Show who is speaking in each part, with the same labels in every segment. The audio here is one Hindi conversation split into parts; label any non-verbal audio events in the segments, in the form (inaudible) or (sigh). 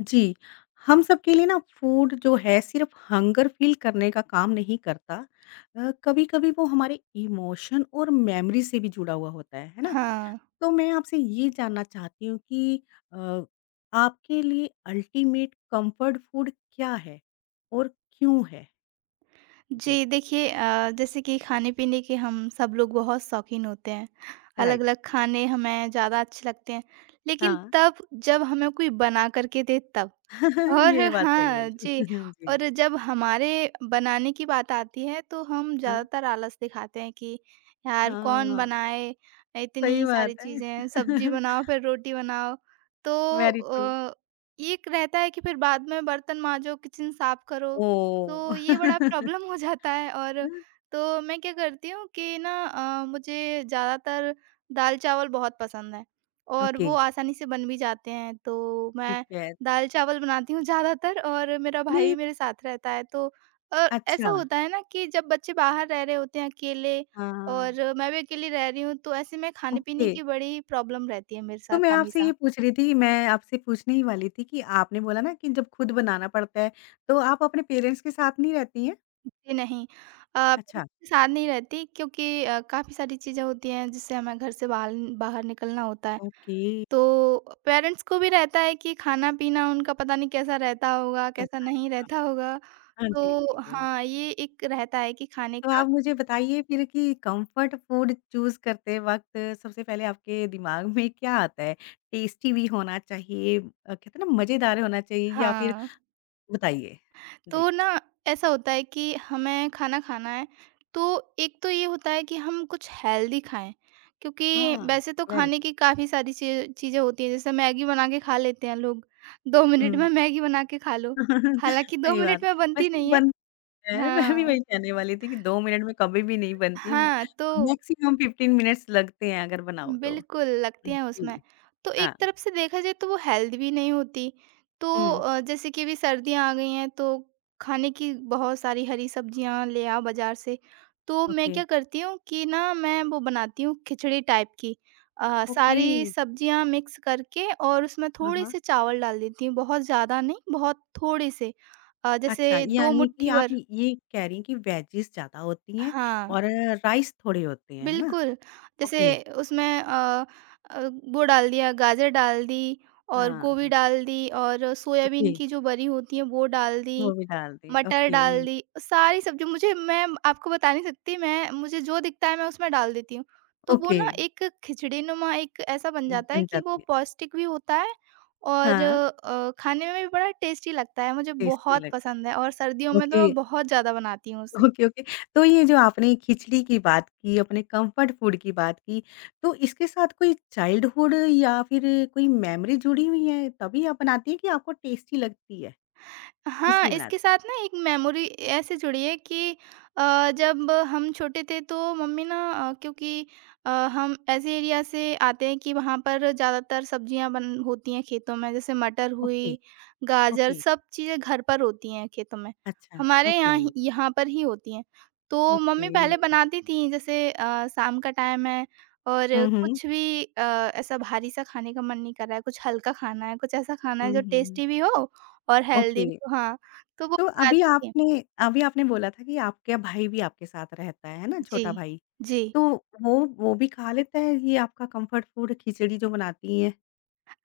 Speaker 1: जी, हम सबके लिए ना फूड जो है सिर्फ़ हंगर फ़ील करने का काम नहीं करता। कभी-कभी वो हमारे इमोशन और मेमोरी से भी जुड़ा हुआ होता है ना?
Speaker 2: हाँ,
Speaker 1: तो मैं आपसे ये जानना चाहती हूँ कि अ, आपके लिए अल्टीमेट कम्फ़र्ट फूड क्या है और क्यों है? जी,
Speaker 2: जी देखिए जैसे कि खाने-पीने के हम सब लोग बहुत शौकीन होते हैं।
Speaker 1: राइट।
Speaker 2: अलग-अलग खाने हमें ज़्यादा अच्छे लगते हैं, लेकिन
Speaker 1: हाँ,
Speaker 2: तब जब हमें कोई बना कर के दे तब।
Speaker 1: (laughs)
Speaker 2: और
Speaker 1: ये बात सही
Speaker 2: हाँ,
Speaker 1: बोली।
Speaker 2: जी
Speaker 1: (laughs) जी,
Speaker 2: और जब हमारे बनाने की बात आती है तो हम
Speaker 1: हाँ,
Speaker 2: ज़्यादातर आलस दिखाते हैं कि यार कौन
Speaker 1: हाँ,
Speaker 2: बनाए
Speaker 1: सही
Speaker 2: इतनी
Speaker 1: बात
Speaker 2: सारी
Speaker 1: है।
Speaker 2: चीज़ें हैं, सब्जी बनाओ
Speaker 1: (laughs)
Speaker 2: फिर रोटी बनाओ। तो
Speaker 1: वेरी ट्रू।
Speaker 2: अ, ये एक रहता है कि फिर बाद में बर्तन माँजो, किचन साफ करो,
Speaker 1: ओह!
Speaker 2: तो ये बड़ा
Speaker 1: (laughs)
Speaker 2: प्रॉब्लम हो जाता है और तो मैं क्या करती हूँ कि ना मुझे ज़्यादातर दाल-चावल बहुत पसंद है और
Speaker 1: ओके।
Speaker 2: वो आसानी से बन भी जाते हैं। तो
Speaker 1: ठीक
Speaker 2: मैं
Speaker 1: है।
Speaker 2: दाल-चावल बनाती हूँ ज़्यादातर और मेरा भाई
Speaker 1: नहीं
Speaker 2: भी मेरे साथ रहता है तो ऐसा
Speaker 1: अच्छा।
Speaker 2: होता है ना कि जब बच्चे बाहर रह रहे होते हैं अकेले
Speaker 1: हाँ।
Speaker 2: और मैं भी अकेली रह रही हूँ तो ऐसे में
Speaker 1: ओके।
Speaker 2: खाने-पीने की बड़ी प्रॉब्लम रहती है मेरे साथ हमेशा।
Speaker 1: मैं आपसे पूछने ही वाली थी कि आपने बोला ना कि जब खुद बनाना पड़ता है, तो आप अपने पेरेंट्स के साथ नहीं रहती हैं?
Speaker 2: जी नहीं
Speaker 1: अच्छा,
Speaker 2: मेरे साथ नहीं रहती क्योंकि काफ़ी सारी चीज़ें होती हैं जिससे हमें घर से बाहर बाहर निकलना होता है।
Speaker 1: ओके।
Speaker 2: तो पेरेंट्स को भी रहता है कि खाना-पीना उनका पता नहीं कैसा रहता होगा, कैसा
Speaker 1: ऐसा
Speaker 2: नहीं
Speaker 1: रहता
Speaker 2: रहता
Speaker 1: होगा।
Speaker 2: होगा।
Speaker 1: हाँ जी,
Speaker 2: तो
Speaker 1: बिल्कुल।
Speaker 2: हाँ, ये एक रहता है कि खाने
Speaker 1: तो
Speaker 2: का
Speaker 1: आप मुझे बताइए फिर कि कंफर्ट फूड चूज़ करते वक़्त सबसे पहले आपके दिमाग में क्या आता है? टेस्टी भी होना चाहिए, कहते हैं ना मज़ेदार होना चाहिए या फिर
Speaker 2: हाँ।
Speaker 1: बताइए? जी।
Speaker 2: तो ना ऐसा होता है कि हमें खाना खाना है तो एक तो ये होता है कि हम कुछ हेल्दी खाएं क्योंकि
Speaker 1: हाँ,
Speaker 2: वैसे तो
Speaker 1: वेल
Speaker 2: खाने की काफ़ी सारी चीज़ें होती हैं जैसे मैगी बना के खा लेते हैं लोग दो
Speaker 1: हुँ।
Speaker 2: मिनट में मैगी बना के खा लो
Speaker 1: (laughs)
Speaker 2: हालांकि दो
Speaker 1: सही बात
Speaker 2: मिनट
Speaker 1: है।
Speaker 2: में बनती
Speaker 1: वैसे
Speaker 2: नहीं है
Speaker 1: बन है, मैं भी
Speaker 2: हाँ
Speaker 1: वही कहने वाली थी कि 2 मिनट में कभी भी नहीं बनती।
Speaker 2: हाँ तो
Speaker 1: मैक्सिमम 15 मिनट्स लगते हैं अगर बनाओ तो।
Speaker 2: बिल्कुल, लगती हैं उसमें।
Speaker 1: जी,
Speaker 2: तो एक
Speaker 1: हाँ।
Speaker 2: तरफ से देखा जाए तो वो हेल्दी भी नहीं होती। तो
Speaker 1: हुँ,
Speaker 2: जैसे कि अभी सर्दियाँ आ गई हैं तो खाने की बहुत सारी हरी सब्जियाँ ले आओ बाज़ार से। तो मैं
Speaker 1: ओके,
Speaker 2: क्या करती हूँ कि ना मैं वो बनाती हूँ खिचड़ी टाइप की।
Speaker 1: ओके।
Speaker 2: सारी सब्जियाँ मिक्स करके और उसमें
Speaker 1: हाँ, हाँ।
Speaker 2: थोड़े-से चावल डाल देती हूँ, बहुत ज़्यादा नहीं, बहुत थोड़े से।
Speaker 1: अच्छा,
Speaker 2: जैसे 2
Speaker 1: यानी कि
Speaker 2: मुट्ठी
Speaker 1: आप
Speaker 2: भर
Speaker 1: ये कह रही हैं कि वेजीज़ ज़्यादा होती हैं
Speaker 2: हाँ।
Speaker 1: और राइस थोड़े होते हैं, है ना?
Speaker 2: बिल्कुल, जैसे
Speaker 1: ओके।
Speaker 2: उसमें अ, वो डाल दिया गाजर डाल दी और
Speaker 1: हाँ,
Speaker 2: गोभी
Speaker 1: हाँ,
Speaker 2: डाल दी और
Speaker 1: ओके,
Speaker 2: सोयाबीन की जो बरी होती है वो डाल दी,
Speaker 1: वो भी डाल दी।
Speaker 2: मटर
Speaker 1: ओके,
Speaker 2: डाल दी, सारी सब्ज़ी मुझे मैं आपको बता नहीं सकती मैं मुझे जो दिखता है मैं उसमें डाल देती हूँ। तो वो
Speaker 1: ओके,
Speaker 2: ना एक खिचड़ी-नुमा एक ऐसा बन जाता है
Speaker 1: बन
Speaker 2: कि वो
Speaker 1: जाती है।
Speaker 2: पौष्टिक भी होता है और
Speaker 1: हाँ,
Speaker 2: खाने में भी बड़ा टेस्टी लगता है, मुझे
Speaker 1: टेस्टी
Speaker 2: बहुत
Speaker 1: लग
Speaker 2: पसंद है और सर्दियों में तो
Speaker 1: ओके।
Speaker 2: मैं बहुत ज़्यादा बनाती हूँ उसे।
Speaker 1: Okay, okay. तो ये जो आपने खिचड़ी की बात की, अपने कम्फर्ट फूड की बात की, तो इसके साथ कोई चाइल्डहुड या फिर कोई मेमोरी जुड़ी हुई है, तभी आप बनाती हैं कि आपको टेस्टी लगती है,
Speaker 2: हाँ,
Speaker 1: इसलिए
Speaker 2: इसके
Speaker 1: बनाती हैं?
Speaker 2: साथ ना एक मेमोरी ऐसे जुड़ी है कि जब हम छोटे थे तो मम्मी ना क्योंकि हम ऐसे एरिया से आते हैं कि वहाँ पर ज़्यादातर सब्जियाँ बन होती हैं खेतों में, जैसे मटर
Speaker 1: ओके,
Speaker 2: हुई, गाजर
Speaker 1: ओके।
Speaker 2: सब चीज़ें घर पर होती हैं खेतों में।
Speaker 1: अच्छा,
Speaker 2: हमारे
Speaker 1: ओके,
Speaker 2: यहाँ ही यहाँ पर ही होती हैं। तो मम्मी
Speaker 1: ओके।
Speaker 2: पहले बनाती थीं जैसे शाम का टाइम है और
Speaker 1: हुँ, हुँ।
Speaker 2: कुछ भी ऐसा भारी-सा खाने का मन नहीं कर रहा है, कुछ हल्का खाना है, कुछ ऐसा खाना है
Speaker 1: हुँ,
Speaker 2: जो
Speaker 1: हुँ।
Speaker 2: टेस्टी भी हो और हेल्दी
Speaker 1: ओके,
Speaker 2: भी हाँ, तो वो
Speaker 1: तो अभी
Speaker 2: बनाती थी।
Speaker 1: आपने अभी आपने बोला था कि आपका भाई भी आपके साथ रहता है ना,
Speaker 2: जी,
Speaker 1: छोटा भाई?
Speaker 2: जी।
Speaker 1: तो वो भी खा लेता है ये आपका कम्फर्ट फूड खिचड़ी जो बनाती हैं?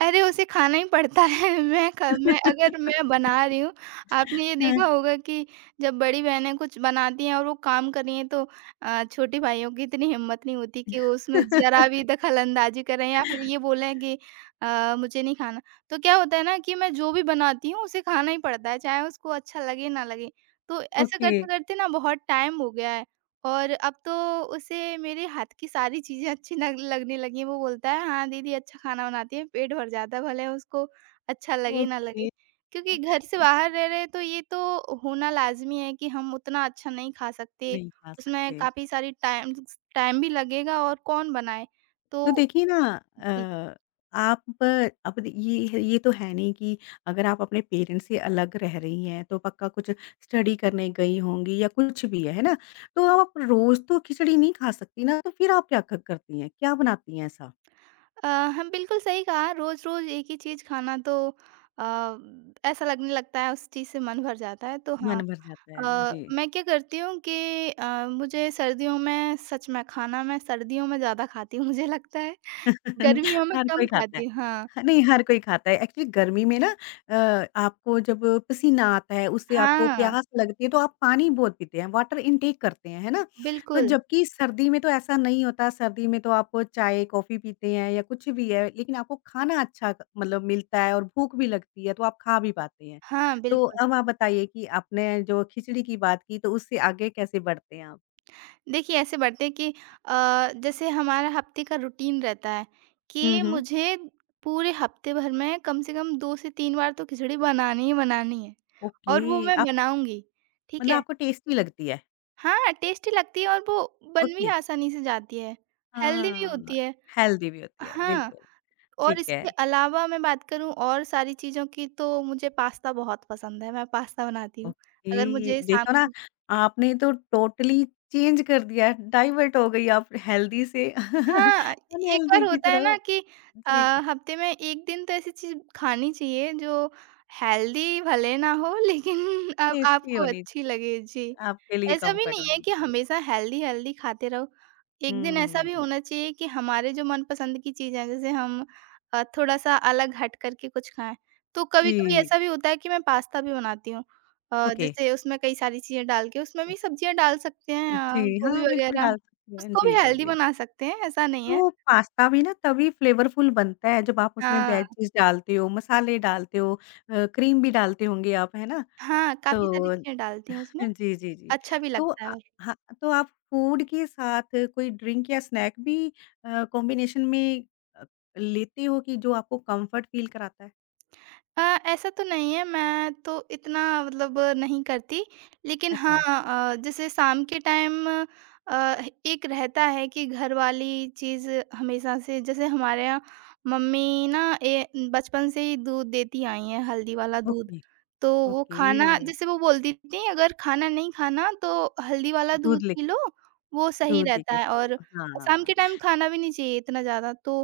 Speaker 2: अरे! उसे खाना ही पड़ता है (laughs) मैं ख मैं अगर मैं बना
Speaker 1: (laughs)
Speaker 2: रही हूँ, आपने ये देखा होगा कि जब बड़ी बहनें कुछ बनाती हैं और वो काम कर रही हैं तो छोटे भाइयों की इतनी हिम्मत नहीं होती कि वो उसमें ज़रा भी
Speaker 1: (laughs)
Speaker 2: दखलअंदाज़ी करें या फिर ये बोलें कि मुझे नहीं खाना। तो क्या होता है ना कि मैं जो भी बनाती हूँ उसे खाना ही पड़ता है, चाहे उसको अच्छा लगे ना लगे। तो ऐसा
Speaker 1: ओके,
Speaker 2: करते-करते ना बहुत टाइम हो गया है। और अब तो उसे मेरे हाथ की सारी चीज़ें अच्छी नग लगने लगी हैं, वो बोलता है, "हाँ, दीदी अच्छा खाना बनाती है, पेट भर जाता है, भले उसको अच्छा लगे ना
Speaker 1: ओके,
Speaker 2: लगे।" क्योंकि घर से
Speaker 1: खुद
Speaker 2: बाहर रह रहे हैं, तो ये तो होना लाज़मी है कि हम उतना अच्छा नहीं खा सकते,
Speaker 1: नहीं खा
Speaker 2: उसमें
Speaker 1: सकते।
Speaker 2: काफ़ी सारी टाइम टाइम भी लगेगा और कौन बनाए? तो
Speaker 1: तो देखिए ना
Speaker 2: जी।
Speaker 1: अ, अब ये तो है नहीं कि अगर आप अपने पेरेंट्स से अलग रह रही हैं, तो पक्का कुछ स्टडी करने गई होंगी या कुछ भी है ना? तो आप रोज़ तो खिचड़ी नहीं खा सकती ना, तो फिर आप क्या क करती हैं? क्या बनाती हैं ऐसा?
Speaker 2: अ, हम बिल्कुल सही कहा रोज़-रोज़ एक ही चीज़ खाना तो अ, ऐसा लगने लगता है उस चीज़ से मन भर जाता है। तो हाँ,
Speaker 1: मन भर जाता है। जी।
Speaker 2: मैं क्या करती हूँ कि मुझे सर्दियों में सच में खाना मैं सर्दियों में ज़्यादा खाती हूँ (laughs) मुझे लगता है,
Speaker 1: (laughs)
Speaker 2: गर्मियों में
Speaker 1: हर कोई
Speaker 2: कम
Speaker 1: खाता है।
Speaker 2: खाती हूँ। हाँ,
Speaker 1: ह नहीं, हर कोई खाता है। एक्चुअली गर्मी में ना आपको जब पसीना आता है, उससे आपको
Speaker 2: हाँ,
Speaker 1: प्यास लगती है, तो आप पानी बहुत पीते हैं, वाटर इनटेक करते हैं, है ना? तो
Speaker 2: बिल्कुल।
Speaker 1: जबकि सर्दी में तो ऐसा नहीं होता, सर्दी में तो आपको चाय, कॉफ़ी पीते हैं या कुछ भी है, लेकिन आपको खाना अच्छा क मतलब मिलता है और भूख भी लगती है, तो आप खा भी पाते हैं।
Speaker 2: हाँ,
Speaker 1: तो
Speaker 2: बिल्कुल।
Speaker 1: अब आप बताइए कि आपने जो खिचड़ी की बात की, तो उससे आगे कैसे बढ़ते हैं आप?
Speaker 2: देखिए ऐसे बढ़ते हैं कि जैसे हमारा हफ्ते का रूटीन रहता है
Speaker 1: हुँ,
Speaker 2: कि
Speaker 1: हुँ।
Speaker 2: मुझे पूरे हफ्ते भर में कम से कम 2 से 3 बार तो खिचड़ी बनानी ही बनानी है
Speaker 1: ओके,
Speaker 2: और वो मैं
Speaker 1: आप
Speaker 2: बनाऊँगी, ठीक
Speaker 1: मतलब
Speaker 2: है।
Speaker 1: आपको टेस्टी लगती है?
Speaker 2: हाँ, टेस्टी लगती है और वो बन भी
Speaker 1: ओके।
Speaker 2: आसानी से जाती है, हेल्दी भी
Speaker 1: हाँ,
Speaker 2: होती है।
Speaker 1: हेल्दी भी होती है,
Speaker 2: हाँ,
Speaker 1: बिल्कुल,
Speaker 2: और
Speaker 1: ठीक है।
Speaker 2: इसके अलावा मैं बात करूँ और सारी चीज़ों की तो मुझे पास्ता बहुत पसंद है, मैं पास्ता बनाती हूँ। अगर
Speaker 1: ओके,
Speaker 2: मुझे शाम
Speaker 1: देखो ना
Speaker 2: को
Speaker 1: आपने तो टोटली चेंज कर दिया, डाइवर्ट हो गई आप हेल्दी से (laughs)
Speaker 2: हाँ, एक
Speaker 1: अनहेल्दी
Speaker 2: बार
Speaker 1: की
Speaker 2: होता है ना
Speaker 1: तरफ।
Speaker 2: कि अ,
Speaker 1: जी,
Speaker 2: हफ्ते में 1 दिन तो ऐसी चीज़ खानी चाहिए जो हेल्दी भले ना हो लेकिन (laughs) अब
Speaker 1: टेस्टी
Speaker 2: आपको
Speaker 1: होनी चाहिए,
Speaker 2: अच्छी लगे। जी,
Speaker 1: आपके लिए
Speaker 2: ऐसा भी
Speaker 1: कम्फर्ट
Speaker 2: नहीं है
Speaker 1: होनी
Speaker 2: कि
Speaker 1: चाहिए।
Speaker 2: हमेशा हेल्दी-हेल्दी खाते रहो। एक दिन ऐसा भी
Speaker 1: हुँ,
Speaker 2: होना चाहिए कि हमारे जो मनपसंद की चीज़ है जैसे हम थोड़ा-सा अलग हट करके कुछ खाएँ। तो कभी-कभी
Speaker 1: जी,
Speaker 2: ऐसा भी होता है कि मैं पास्ता भी बनाती हूँ।
Speaker 1: ओके।
Speaker 2: जैसे उसमें कई सारी चीज़ें डाल के उसमें भी सब्जियाँ डाल सकते हैं
Speaker 1: जी,
Speaker 2: गोभी
Speaker 1: हाँ, बिल्कुल
Speaker 2: वगैरह।
Speaker 1: डाल सकती हैं।
Speaker 2: उसको भी
Speaker 1: जी, जी,
Speaker 2: हेल्दी
Speaker 1: जी।
Speaker 2: बना सकते हैं, ऐसा नहीं है।
Speaker 1: तो पास्ता भी ना तभी फ्लेवरफुल बनता है जब आप उसमें
Speaker 2: हाँ,
Speaker 1: वेजिस डालते हो, मसाले डालते हो क्रीम भी डालते होंगे आप, है ना?
Speaker 2: हाँ, काफ़ी सारी
Speaker 1: तो
Speaker 2: चीज़ें डालती हूँ उसमें,
Speaker 1: जी, जी, जी।
Speaker 2: अच्छा भी
Speaker 1: तो
Speaker 2: लगता है।
Speaker 1: हाँ, तो आप फूड के साथ कोई ड्रिंक या स्नैक भी कॉम्बिनेशन में अ, लेते हो कि जो आपको कम्फर्ट फ़ील कराता है?
Speaker 2: अ, ऐसा तो नहीं है, मैं तो इतना मतलब नहीं करती। लेकिन हाँ
Speaker 1: अच्छा,
Speaker 2: जैसे शाम के टाइम अ, एक रहता है कि घर वाली चीज़ हमेशा से जैसे हमारे यहाँ मम्मी ना ए बचपन से ही दूध देती आई हैं, हल्दी वाला दूध।
Speaker 1: ओके,
Speaker 2: तो वो
Speaker 1: ओके।
Speaker 2: खाना जैसे वो बोलती थी अगर खाना नहीं खाना तो हल्दी वाला
Speaker 1: दूध
Speaker 2: दूध
Speaker 1: ले
Speaker 2: पी लो, वो सही
Speaker 1: दूध पी
Speaker 2: रहता
Speaker 1: के
Speaker 2: है
Speaker 1: सो
Speaker 2: और शाम
Speaker 1: हाँ,
Speaker 2: के टाइम खाना भी नहीं चाहिए इतना ज़्यादा। तो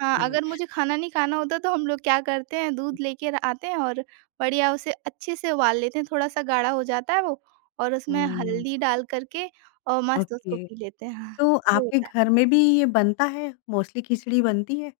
Speaker 2: हाँ, अगर मुझे खाना नहीं खाना होता तो हम लोग क्या करते हैं दूध लेके र आते हैं और बढ़िया उसे अच्छे से उबाल लेते हैं, थोड़ा-सा गाढ़ा हो जाता है वो और उसमें हुँ।
Speaker 1: हुँ,
Speaker 2: हल्दी डाल कर के और मस्त उसको
Speaker 1: ओके।
Speaker 2: पी लेते हैं। हाँ,
Speaker 1: तो
Speaker 2: ये
Speaker 1: आपके
Speaker 2: होता है।
Speaker 1: घर में भी ये बनता है? मोस्टली खिचड़ी बनती है?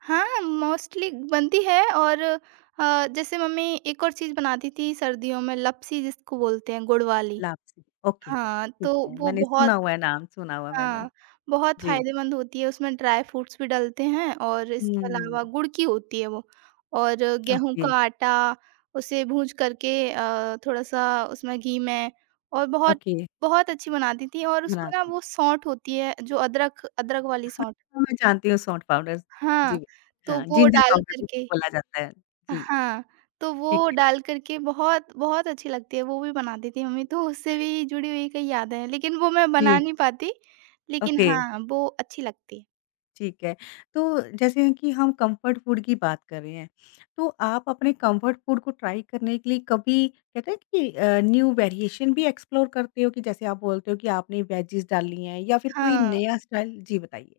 Speaker 2: हाँ, मोस्टली बनती है और जैसे मम्मी एक और चीज़ बनाती थी सर्दियों में लपसी जिसको बोलते हैं गुड़ वाली।
Speaker 1: लापसी, ओके, ओके,
Speaker 2: हाँ,
Speaker 1: ठीक
Speaker 2: तो
Speaker 1: है।
Speaker 2: वो
Speaker 1: मैंने सुना
Speaker 2: बहुत
Speaker 1: हुआ है नाम, सुना हुआ है मैंने।
Speaker 2: हाँ, बहुत
Speaker 1: जी।
Speaker 2: फ़ायदेमंद होती है, उसमें ड्राई फ्रूट्स भी डलते हैं और
Speaker 1: हुँ,
Speaker 2: इसके अलावा गुड़ की होती है वो और गेहूँ
Speaker 1: ओके,
Speaker 2: का आटा उसे भून करके थोड़ा-सा उसमें घी में और बहुत
Speaker 1: ओके।
Speaker 2: बहुत अच्छी बनाती थी और
Speaker 1: बना
Speaker 2: उसमें ना वो सौंठ होती है जो अदरक अदरक वाली सौंठ
Speaker 1: हाँ, मैं जानती हूँ सौंठ पाउडर।
Speaker 2: हाँ,
Speaker 1: जी,
Speaker 2: तो
Speaker 1: हाँ,
Speaker 2: वो
Speaker 1: जिंजर
Speaker 2: डाल
Speaker 1: पाउडर भी उसको
Speaker 2: करके
Speaker 1: बोला जाता है। जी,
Speaker 2: हाँ,
Speaker 1: ठीक है।
Speaker 2: बहुत बहुत अच्छी लगती है, वो भी बनाती थी मम्मी, तो उससे भी जुड़ी हुई कई यादें हैं, लेकिन वो मैं बना
Speaker 1: जी,
Speaker 2: नहीं पाती, लेकिन
Speaker 1: ओके,
Speaker 2: हाँ, वो अच्छी लगती है।
Speaker 1: ठीक है। तो जैसे कि हम कम्फर्ट फूड की बात कर रहे हैं, तो आप अपने कम्फर्ट फूड को ट्राई करने के लिए कभी कहते हैं कि न्यू वेरिएशन भी एक्सप्लोर करते हो कि जैसे आप बोलते हो कि आपने वेजीज़ डाली हैं या फिर कोई
Speaker 2: हाँ,
Speaker 1: नया स्टाइल जी, बताइए?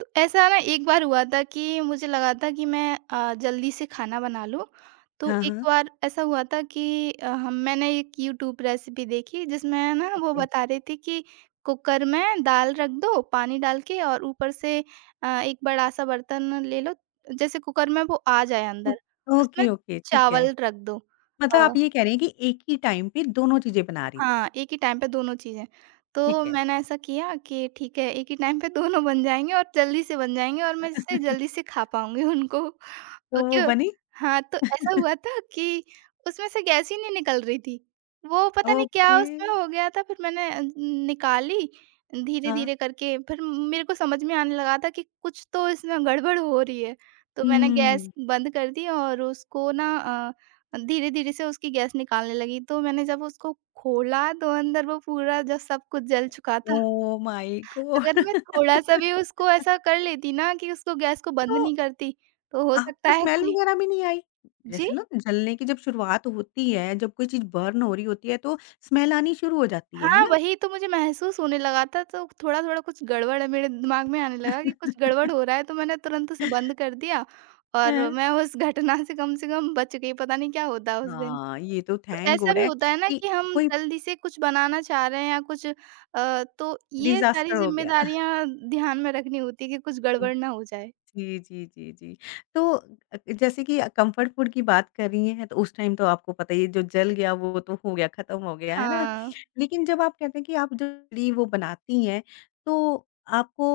Speaker 2: तो ऐसा ना एक बार हुआ था कि मुझे लगा था कि मैं जल्दी से खाना बना लूँ। तो
Speaker 1: हाँ,
Speaker 2: एक
Speaker 1: हाँ,
Speaker 2: बार ऐसा हुआ था कि अ, हम मैंने एक यूट्यूब रेसिपी देखी जिसमें ना वो
Speaker 1: ओके।
Speaker 2: बता रही थी कि कुकर में दाल रख दो, पानी डाल के और ऊपर से एक बड़ा-सा बर्तन ले लो, जैसे कुकर में वो आ जाए
Speaker 1: ओ
Speaker 2: अंदर, उसमें
Speaker 1: ओके, ओके, ठीक है।
Speaker 2: चावल रख दो।
Speaker 1: मतलब
Speaker 2: अ
Speaker 1: आप ये कह रहे हैं कि एक ही टाइम पे दोनों चीज़ें बना रही थी,
Speaker 2: हाँ, एक ही टाइम पे दोनों चीज़ें। तो
Speaker 1: ठीक है।
Speaker 2: मैंने ऐसा किया कि ठीक है, एक ही टाइम पे दोनों बन जाएँगे और जल्दी से बन जाएँगे और मैं जिससे जल्दी
Speaker 1: (laughs)
Speaker 2: से खा पाऊँगी उनको।
Speaker 1: तो वो
Speaker 2: ओके।
Speaker 1: बनी?
Speaker 2: हाँ, तो ऐसा हुआ
Speaker 1: (laughs)
Speaker 2: था कि उसमें से गैस ही नहीं निकल रही थी। वो पता नहीं क्या
Speaker 1: ओके,
Speaker 2: उसमें हो गया था फिर मैंने निकाली
Speaker 1: हाँ।
Speaker 2: धीरे-धीरे करके फिर मेरे को समझ में आने लगा था कि कुछ तो इसमें गड़बड़ हो रही है। तो मैंने गैस
Speaker 1: हुँ।
Speaker 2: बंद कर दी और उसको ना धीरे-धीरे से उसकी गैस निकालने लगी, तो मैंने जब उसको खोला तो अंदर वो पूरा जो सब कुछ जल चुका था।
Speaker 1: ओह माय
Speaker 2: अगर
Speaker 1: गॉड!
Speaker 2: मैं थोड़ा-सा भी उसको ऐसा कर लेती ना कि उसको गैस को
Speaker 1: तो
Speaker 2: बंद नहीं करती, तो हो
Speaker 1: आपको
Speaker 2: सकता है
Speaker 1: स्मेल
Speaker 2: कोई
Speaker 1: वगैरह भी नहीं आई?
Speaker 2: जी?
Speaker 1: जैसे ना जलने की जब शुरुआत होती है, जब कोई चीज़ बर्न हो रही होती है तो स्मेल आनी शुरू हो जाती है
Speaker 2: हाँ,
Speaker 1: ना?
Speaker 2: वही तो मुझे महसूस होने लगा था, तो थोड़ा-थोड़ा कुछ गड़बड़ है मेरे दिमाग में आने लगा कि कुछ गड़बड़
Speaker 1: (laughs)
Speaker 2: हो रहा है, तो मैंने तुरंत उसे बंद कर दिया
Speaker 1: हाँ।
Speaker 2: और मैं उस घटना से कम बच गई, पता नहीं क्या होता उस दिन।
Speaker 1: हाँ, ये तो
Speaker 2: तो
Speaker 1: थैंक
Speaker 2: ऐसा
Speaker 1: गॉड
Speaker 2: भी
Speaker 1: है
Speaker 2: होता है ना
Speaker 1: कि
Speaker 2: कि हम
Speaker 1: कोई
Speaker 2: जल्दी से कुछ बनाना चाह रहे हैं या कुछ तो ये सारी
Speaker 1: डिज़ास्टर हो गया।
Speaker 2: ज़िम्मेदारियाँ ध्यान में रखनी होती है कि कुछ
Speaker 1: (laughs)
Speaker 2: गड़बड़ ना हो जाए।
Speaker 1: जी, जी, जी, जी। तो जैसे कि कम्फर्ट फूड की बात कर रही हैं, तो उस टाइम तो आपको पता ही है जो जल गया वो तो हो गया, खत्म हो गया, है ना?
Speaker 2: हाँ।
Speaker 1: लेकिन जब आप कहते हैं कि आप जल्दी वो बनाती हैं, तो आपको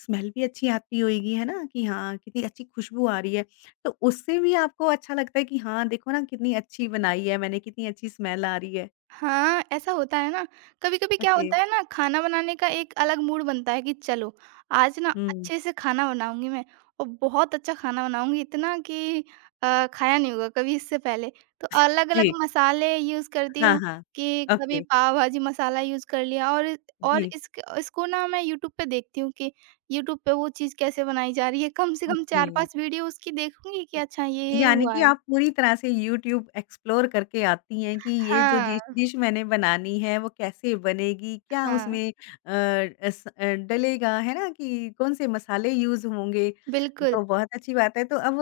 Speaker 1: स्मेल भी अच्छी आती होएगी, है ना? कि हाँ, कितनी अच्छी खुशबू आ रही है। तो उससे भी आपको अच्छा लगता है कि हाँ, देखो ना कितनी अच्छी बनाई है मैंने, कितनी अच्छी स्मेल आ रही है।
Speaker 2: हाँ, ऐसा होता है ना, कभी-कभी क्या
Speaker 1: ओके।
Speaker 2: होता है ना खाना बनाने का एक अलग मूड बनता है कि चलो, आज ना
Speaker 1: हुँ।
Speaker 2: अच्छे से खाना बनाऊँगी मैं और बहुत अच्छा खाना बनाऊँगी इतना कि खाया नहीं होगा कभी इससे पहले। तो अलग-अलग
Speaker 1: जी।
Speaker 2: मसाले यूज़ करती
Speaker 1: हाँ,
Speaker 2: हूँ
Speaker 1: हाँ।
Speaker 2: कि कभी
Speaker 1: ओके।
Speaker 2: पाव भाजी मसाला यूज़ कर लिया और
Speaker 1: जी।
Speaker 2: इसको ना मैं यूट्यूब पे देखती हूँ कि यूट्यूब पे वो चीज़ कैसे बनाई जा रही है, कम से कम
Speaker 1: ओके।
Speaker 2: 4-5 वीडियो उसकी देखूँगी कि
Speaker 1: य
Speaker 2: अच्छा ये
Speaker 1: यानी
Speaker 2: हुआ
Speaker 1: कि
Speaker 2: है।
Speaker 1: आप पूरी तरह से यूट्यूब एक्सप्लोर करके आती हैं कि ये जो डिश
Speaker 2: हाँ,
Speaker 1: डिश मैंने बनानी है वो कैसे बनेगी? क्या
Speaker 2: हाँ,
Speaker 1: उसमें अ, एस अ, डलेगा, है ना? कि कौन से मसाले यूज़ होंगे?
Speaker 2: बिल्कुल।
Speaker 1: तो बहुत अच्छी बात है। तो अब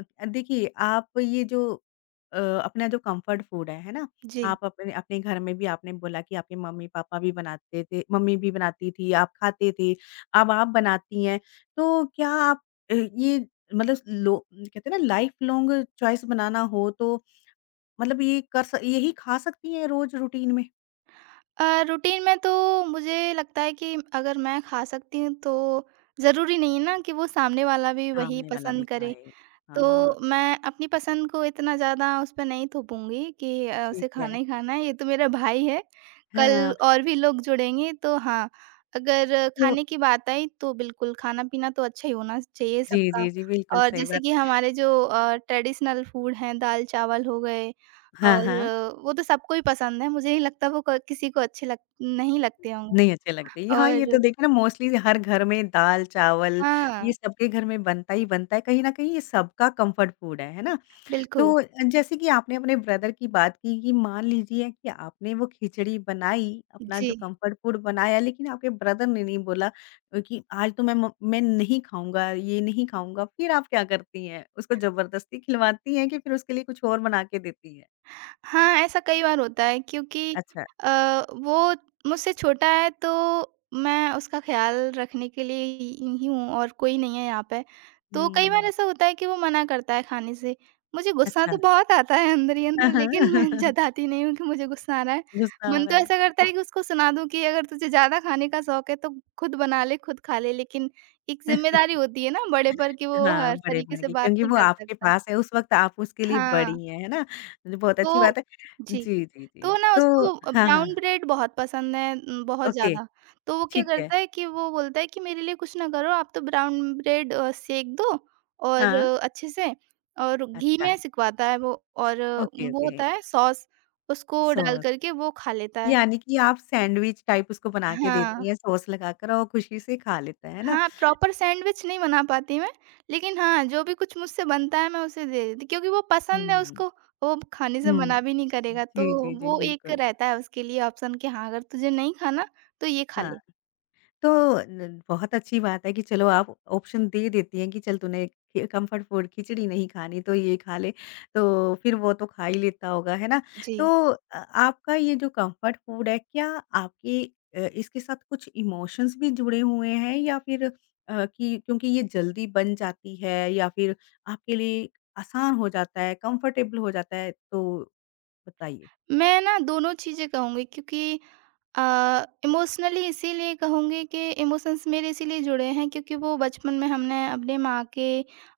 Speaker 1: देखिए आप ये जो अ, अपना जो कम्फर्ट फूड है ना?
Speaker 2: जी।
Speaker 1: आप अपने अपने घर में भी आपने बोला कि आपके मम्मी-पापा भी बनाते थे मम्मी भी बनाती थी, आप खाते थे, अब आप बनाती हैं। तो क्या आप ये मतलब लो कहते हैं ना लाइफ लॉन्ग चॉइस बनाना हो तो मतलब ये कर स यही खा सकती हैं रोज रूटीन में?
Speaker 2: रूटीन में तो मुझे लगता है कि अगर मैं खा सकती हूँ तो ज़रूरी नहीं है ना कि वो सामने वाला भी वही
Speaker 1: सामने वाला भी
Speaker 2: पसंद करे
Speaker 1: खाए।
Speaker 2: तो
Speaker 1: हाँ,
Speaker 2: मैं अपनी पसंद को इतना ज़्यादा उस पे नहीं थोपूँगी कि
Speaker 1: ठीक
Speaker 2: उसे
Speaker 1: है।
Speaker 2: खाना ही खाना है, ये तो मेरा भाई है,
Speaker 1: हाँ,
Speaker 2: कल और भी लोग जुड़ेंगे तो हाँ, अगर
Speaker 1: तो
Speaker 2: खाने की बात आई तो बिल्कुल खाना-पीना तो अच्छा ही होना चाहिए
Speaker 1: जी,
Speaker 2: सबका।
Speaker 1: जी, जी, बिल्कुल
Speaker 2: और
Speaker 1: सही
Speaker 2: जैसे
Speaker 1: बात
Speaker 2: कि
Speaker 1: है।
Speaker 2: हमारे जो ट्रेडिशनल फूड हैं, दाल-चावल हो गए
Speaker 1: हाँ,
Speaker 2: और
Speaker 1: हाँ,
Speaker 2: वो तो सबको ही पसंद है, मुझे नहीं लगता वो क किसी को अच्छे लग नहीं लगते
Speaker 1: नहीं
Speaker 2: होंगे
Speaker 1: अच्छे लगते ये हाँ, ये तो
Speaker 2: और
Speaker 1: देखिए ना मोस्टली हर घर में दाल-चावल
Speaker 2: हाँ,
Speaker 1: ये सबके घर में बनता ही बनता है, कहीं न कहीं ये सबका कम्फर्ट फूड है ना?
Speaker 2: बिल्कुल।
Speaker 1: तो जैसे कि आपने अपने ब्रदर की बात की कि मान लीजिए कि आपने वो खिचड़ी बनाई, अपना
Speaker 2: जी।
Speaker 1: जो कम्फर्ट फूड बनाया लेकिन आपके ब्रदर ने नहीं बोला कि आज तो मैं नहीं खाऊँगा, ये नहीं खाऊँगा। फिर आप क्या करती हैं? उसको ज़बरदस्ती खिलवाती हैं कि फिर उसके लिए कुछ और बना के देती हैं?
Speaker 2: हाँ, ऐसा कई बार होता है क्योंकि
Speaker 1: अच्छा।
Speaker 2: अ, वो मुझसे छोटा है तो मैं उसका ख़्याल रखने के लिए ही हूँ और कोई नहीं है यहाँ पे। तो कई बार
Speaker 1: हुँ।
Speaker 2: ऐसा होता है कि वो मना करता है खाने से। मुझे गुस्सा
Speaker 1: अच्छा।
Speaker 2: तो बहुत आता है अंदर ही अंदर लेकिन मैं
Speaker 1: (laughs)
Speaker 2: जताती नहीं हूँ कि मुझे गुस्सा आ रहा है।
Speaker 1: गुस्सा आ
Speaker 2: मन
Speaker 1: रहा
Speaker 2: तो ऐसा
Speaker 1: है।
Speaker 2: करता है कि उसको सुना दूँ कि अगर तुझे ज़्यादा खाने का शौक है तो खुद बना ले, खुद खा ले। लेकिन एक
Speaker 1: (laughs)
Speaker 2: ज़िम्मेदारी होती है ना बड़े पर कि वो
Speaker 1: हाँ,
Speaker 2: हर
Speaker 1: बड़े
Speaker 2: तरीके
Speaker 1: बन
Speaker 2: से
Speaker 1: गए
Speaker 2: बात
Speaker 1: क्योंकि
Speaker 2: नहीं
Speaker 1: वो
Speaker 2: कर
Speaker 1: आपके
Speaker 2: सकता।
Speaker 1: पास है, उस वक़्त आप उसके लिए
Speaker 2: हाँ।
Speaker 1: बड़ी हैं, है ना? तो बहुत अच्छी
Speaker 2: तो
Speaker 1: बात है।
Speaker 2: जी,
Speaker 1: जी, जी, जी।
Speaker 2: तो ना
Speaker 1: तो
Speaker 2: उसको
Speaker 1: हाँ, हाँ।
Speaker 2: ब्राउन ब्रेड बहुत पसंद है बहुत
Speaker 1: ओके।
Speaker 2: ज़्यादा, तो वो क्या
Speaker 1: ठीक है।
Speaker 2: करता है कि वो बोलता है कि मेरे लिए कुछ ना करो आप तो ब्राउन ब्रेड सेक दो और
Speaker 1: हाँ,
Speaker 2: अच्छे से और घी
Speaker 1: अच्छा।
Speaker 2: में सिकवाता है वो और
Speaker 1: ओके,
Speaker 2: वो
Speaker 1: ओके।
Speaker 2: होता है सॉस, उसको डाल
Speaker 1: सॉस।
Speaker 2: कर के वो खा लेता है।
Speaker 1: यानी कि आप सैंडविच टाइप उसको बना के देती हैं
Speaker 2: हाँ।
Speaker 1: सॉस लगाकर और वो खुशी से खा लेता है ना?
Speaker 2: हाँ, प्रॉपर सैंडविच नहीं बना पाती मैं, लेकिन हाँ, जो भी कुछ मुझसे बनता है मैं उसे दे देती क्योंकि वो पसंद है
Speaker 1: हुँ।
Speaker 2: उसको, वो खाने से
Speaker 1: हुँ।
Speaker 2: मना भी नहीं करेगा,
Speaker 1: जी,
Speaker 2: तो
Speaker 1: जी, जी,
Speaker 2: वो एक
Speaker 1: बिल्कुल।
Speaker 2: रहता है उसके लिए ऑप्शन कि हाँ, अगर तुझे नहीं खाना, तो ये खा
Speaker 1: हाँ।
Speaker 2: ले।
Speaker 1: तो न बहुत अच्छी बात है कि चलो आप ऑप्शन दे देती हैं कि चल तूने खि कम्फर्ट फूड खिचड़ी नहीं खानी तो ये खा ले, तो फिर वो तो खा ही लेता होगा, है ना?
Speaker 2: जी।
Speaker 1: तो आपका ये जो कम्फर्ट फूड है क्या आपके इसके साथ कुछ इमोशंस भी जुड़े हुए हैं या फिर कि क्योंकि ये जल्दी बन जाती है या फिर आपके लिए आसान हो जाता है, कंफर्टेबल हो जाता है? तो बताइए?
Speaker 2: मैं ना दोनों चीज़ें कहूँगी क्योंकि अ, इमोशनली इसीलिए कहूँगी कि इमोशंस मेरे इसीलिए जुड़े हैं क्योंकि वो बचपन में हमने अपने माँ के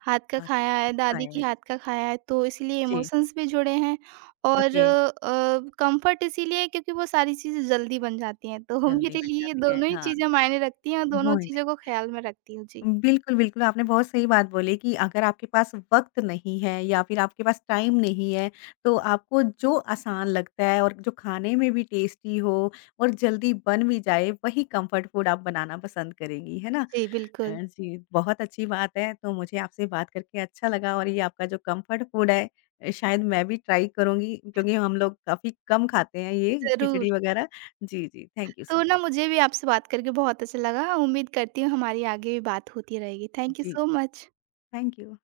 Speaker 2: हाथ का
Speaker 1: हाँ,
Speaker 2: खाया है, दादी
Speaker 1: खाया
Speaker 2: के
Speaker 1: है।
Speaker 2: हाथ का खाया है तो इसीलिए
Speaker 1: जी,
Speaker 2: इमोशंस भी जुड़े हैं और
Speaker 1: ओके।
Speaker 2: कंफर्ट इसीलिए क्योंकि वो सारी चीज़ें जल्दी बन जाती हैं। तो (laughs)
Speaker 1: जल्दी
Speaker 2: मेरे
Speaker 1: बन
Speaker 2: लिए
Speaker 1: जाती है,
Speaker 2: दोनों ही
Speaker 1: हाँ।
Speaker 2: चीज़ें मायने रखती हैं और दोनों चीज़ों को ख़्याल में रखती हूँ। जी।
Speaker 1: बिल्कुल, बिल्कुल, आपने बहुत सही बात बोली कि अगर आपके पास वक़्त नहीं है या फिर आपके पास टाइम नहीं है, तो आपको जो आसान लगता है और जो खाने में भी टेस्टी हो और जल्दी बन भी जाए, वही कम्फर्ट फूड आप बनाना पसंद करेंगी, है ना?
Speaker 2: जी, बिल्कुल।
Speaker 1: जी, बहुत अच्छी बात है, तो मुझे आपसे बात करके अच्छा लगा और ये आपका जो कम्फर्ट फूड है शायद मैं भी ट्राई करूँगी क्योंकि हम लोग काफ़ी कम खाते हैं ये
Speaker 2: ज़रूर।
Speaker 1: खिचड़ी वग़ैरह। जी, जी, थैंक यू
Speaker 2: तो
Speaker 1: सो मच।
Speaker 2: ना मुझे भी आपसे बात करके बहुत अच्छा लगा। उम्मीद करती हूँ हमारी आगे भी बात होती रहेगी।
Speaker 1: जी,
Speaker 2: थैंक यू
Speaker 1: जी
Speaker 2: सो मच।
Speaker 1: Thank you.